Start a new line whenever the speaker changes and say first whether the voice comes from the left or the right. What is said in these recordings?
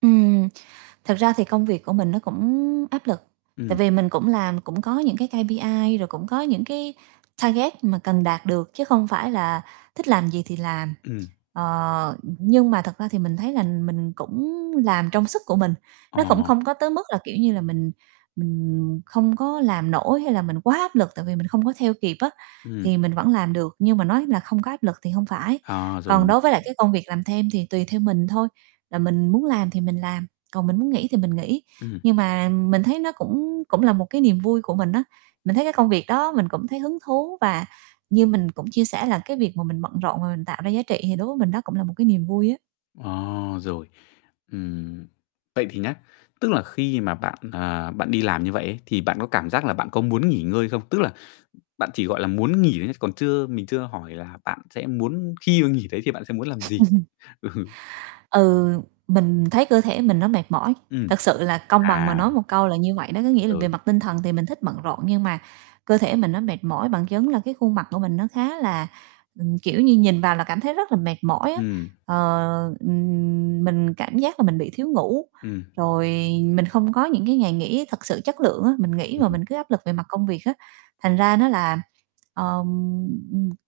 right: Ừm, thật ra thì công việc của mình nó cũng áp lực, tại
left: Ừm.
right: vì mình cũng làm cũng có những cái KPI, rồi cũng có những cái target mà cần đạt được chứ không phải là thích làm gì thì làm.
left: Ừm.
right: Ờ, nhưng mà thật ra thì mình thấy là mình cũng làm trong sức của mình, nó cũng không
left: À.
right: có tới mức là, kiểu như là, mình mình không có làm nổi hay là mình quá áp lực tại vì mình không có theo kịp á,
left: Ừm.
right: thì mình vẫn làm được nhưng mà nói là không có áp lực thì hông phải.
left: À,
right: Còn
left: rồi
right: đối với lại
left: [unintelligible]
right: cái công việc làm thêm thì tùy theo mình thôi, là mình muốn làm thì mình làm, còn mình muốn nghỉ thì mình nghỉ,
left: Ừm.
right: nhưng mà mình thấy nó cũng cũng là một cái niềm vui của mình á. Mình thấy cái công việc đó mình cũng thấy hứng thú và như mình cũng chia sẻ là cái việc mà mình bận rộn và mình tạo ra giá trị thì đối với mình đó cũng là một cái niềm vui á.
left: À, rồi. Ừm, vậy thì nhá, tức là khi mà bạn, à, bạn đi làm như vậy ấy thì bạn có cảm giác là bạn có muốn nghỉ ngơi không? Tức là, bạn chỉ, gọi là, muốn nghỉ nhé, còn chưa mình chưa hỏi là bạn sẽ muốn khi mà nghỉ đấy thì bạn sẽ muốn làm gì? Ừ.
right: Ừ, mình thấy cơ thể mình nó mệt mỏi,
left: Ừm,
right: thật sự là công bằng mà
left: à.
right: nói một câu là như vậy đó. Có nghĩa là về
left: Rồi.
right: mặt tinh thần thì mình thích bận rộn, nhưng mà cơ thể mình nó mệt mỏi. Bằng chứng là cái khuôn mặt của mình nó khá là ừm, kiểu như, nhìn vào là cảm thấy rất là mệt mỏi á.
left: Ừm.
right: Ờ, ừm, mình cảm giác là mình bị thiếu ngủ,
left: Ừm.
right: rồi, mình không có những cái ngày nghỉ thật sự chất lượng á, mình nghỉ mà
left: Ừm.
right: mình cứ áp lực về mặt công việc á, thành ra nó là, ờm,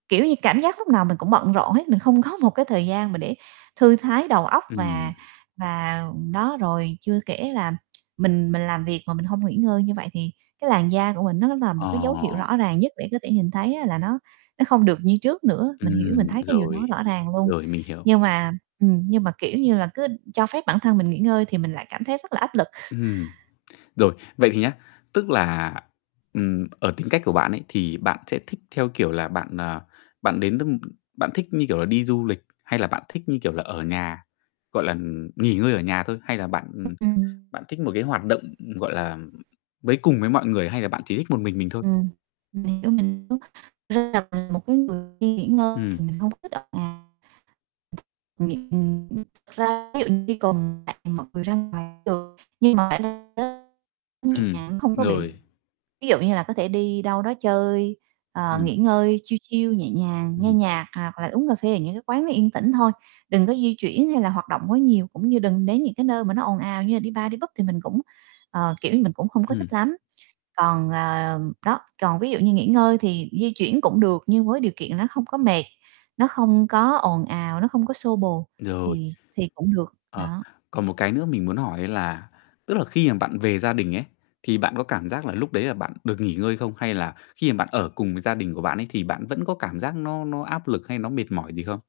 right: kiểu như, cảm giác lúc nào mình cũng bận rộn hết, mình không có một cái thời gian mà để thư thái đầu óc,
left: Ừm.
right: và và đó, rồi chưa kể là mình mình làm việc mà mình hông nghỉ ngơi như vậy thì cái làn da của mình nó là một cái dấu
left: Ờ.
right: hiệu rõ ràng nhất để có thể nhìn thấy á là nó nó không được như trước nữa, mình hiểu, mình
left: Ừm,
right: thấy cái điều đó
left: rồi,
right: rõ ràng luôn.
left: rồi, mình hiểu.
right: Nhưng mà ừm, nhưng mà, kiểu như là, cứ cho phép bản thân mình nghỉ ngơi thì mình lại cảm thấy rất là áp lực.
left: Ừm, rồi, vậy thì nhá, tức là, ừm, ở tính cách của bạn ấy thì bạn sẽ thích theo, kiểu là, bạn, à, bạn đến những bạn thích như, kiểu là, đi du lịch hay là bạn thích như, kiểu là, ở nhà, gọi là, ừm, nghỉ ngơi ở nhà thôi? Hay là bạn
right: [unintelligible]
left: bạn thích một cái hoạt động, gọi là, với cùng với mọi người hay là bạn chỉ thích một mình mình thôi?
right: Ừm, mình hiểu, mình hiểu. [unintelligible] một cái người đi nghỉ ngơi
left: Ừm.
right: thì mình không thích. À, [unintelligible] thật ra ví dụ như cùng [unintelligible] mọi người ra ngoài cũng được nhưng mà [unintelligible] nhẹ
left: Ừm,
right: nhàng không có bị
left: rồi.
right: ví dụ như là có thể đi đâu đó chơi, ờ,
left: Ừm.
right: nghỉ ngơi chill chill nhẹ nhàng, nghe
left: Ừm.
right: nhạc hoặc là uống cà phê ở những cái quán nó yên tĩnh thôi, đừng có di chuyển hay là hoạt động quá nhiều cũng như đừng đến những cái nơi mà nó ồn ào như là đi bar đi pub thì mình cũng, ờ, kiểu như, mình cũng không có
left: Ừm.
right: thích lắm. Còn, ờ đó, còn ví dụ như nghỉ ngơi thì di chuyển cũng được nhưng với điều kiện nó không có mệt, nó không có ồn ào, nó không có xô bồ
left: Rồi.
right: thì thì cũng được,
left: Ờ,
right: đó.
left: còn một cái nữa mình muốn hỏi á là, tức là khi mà bạn về gia đình ấy, thì bạn có cảm giác là lúc đấy là bạn được nghỉ ngơi không? Hay là khi mà bạn ở cùng với gia đình của bạn ấy, thì bạn vẫn có cảm giác nó nó áp lực hay nó mệt mỏi gì không?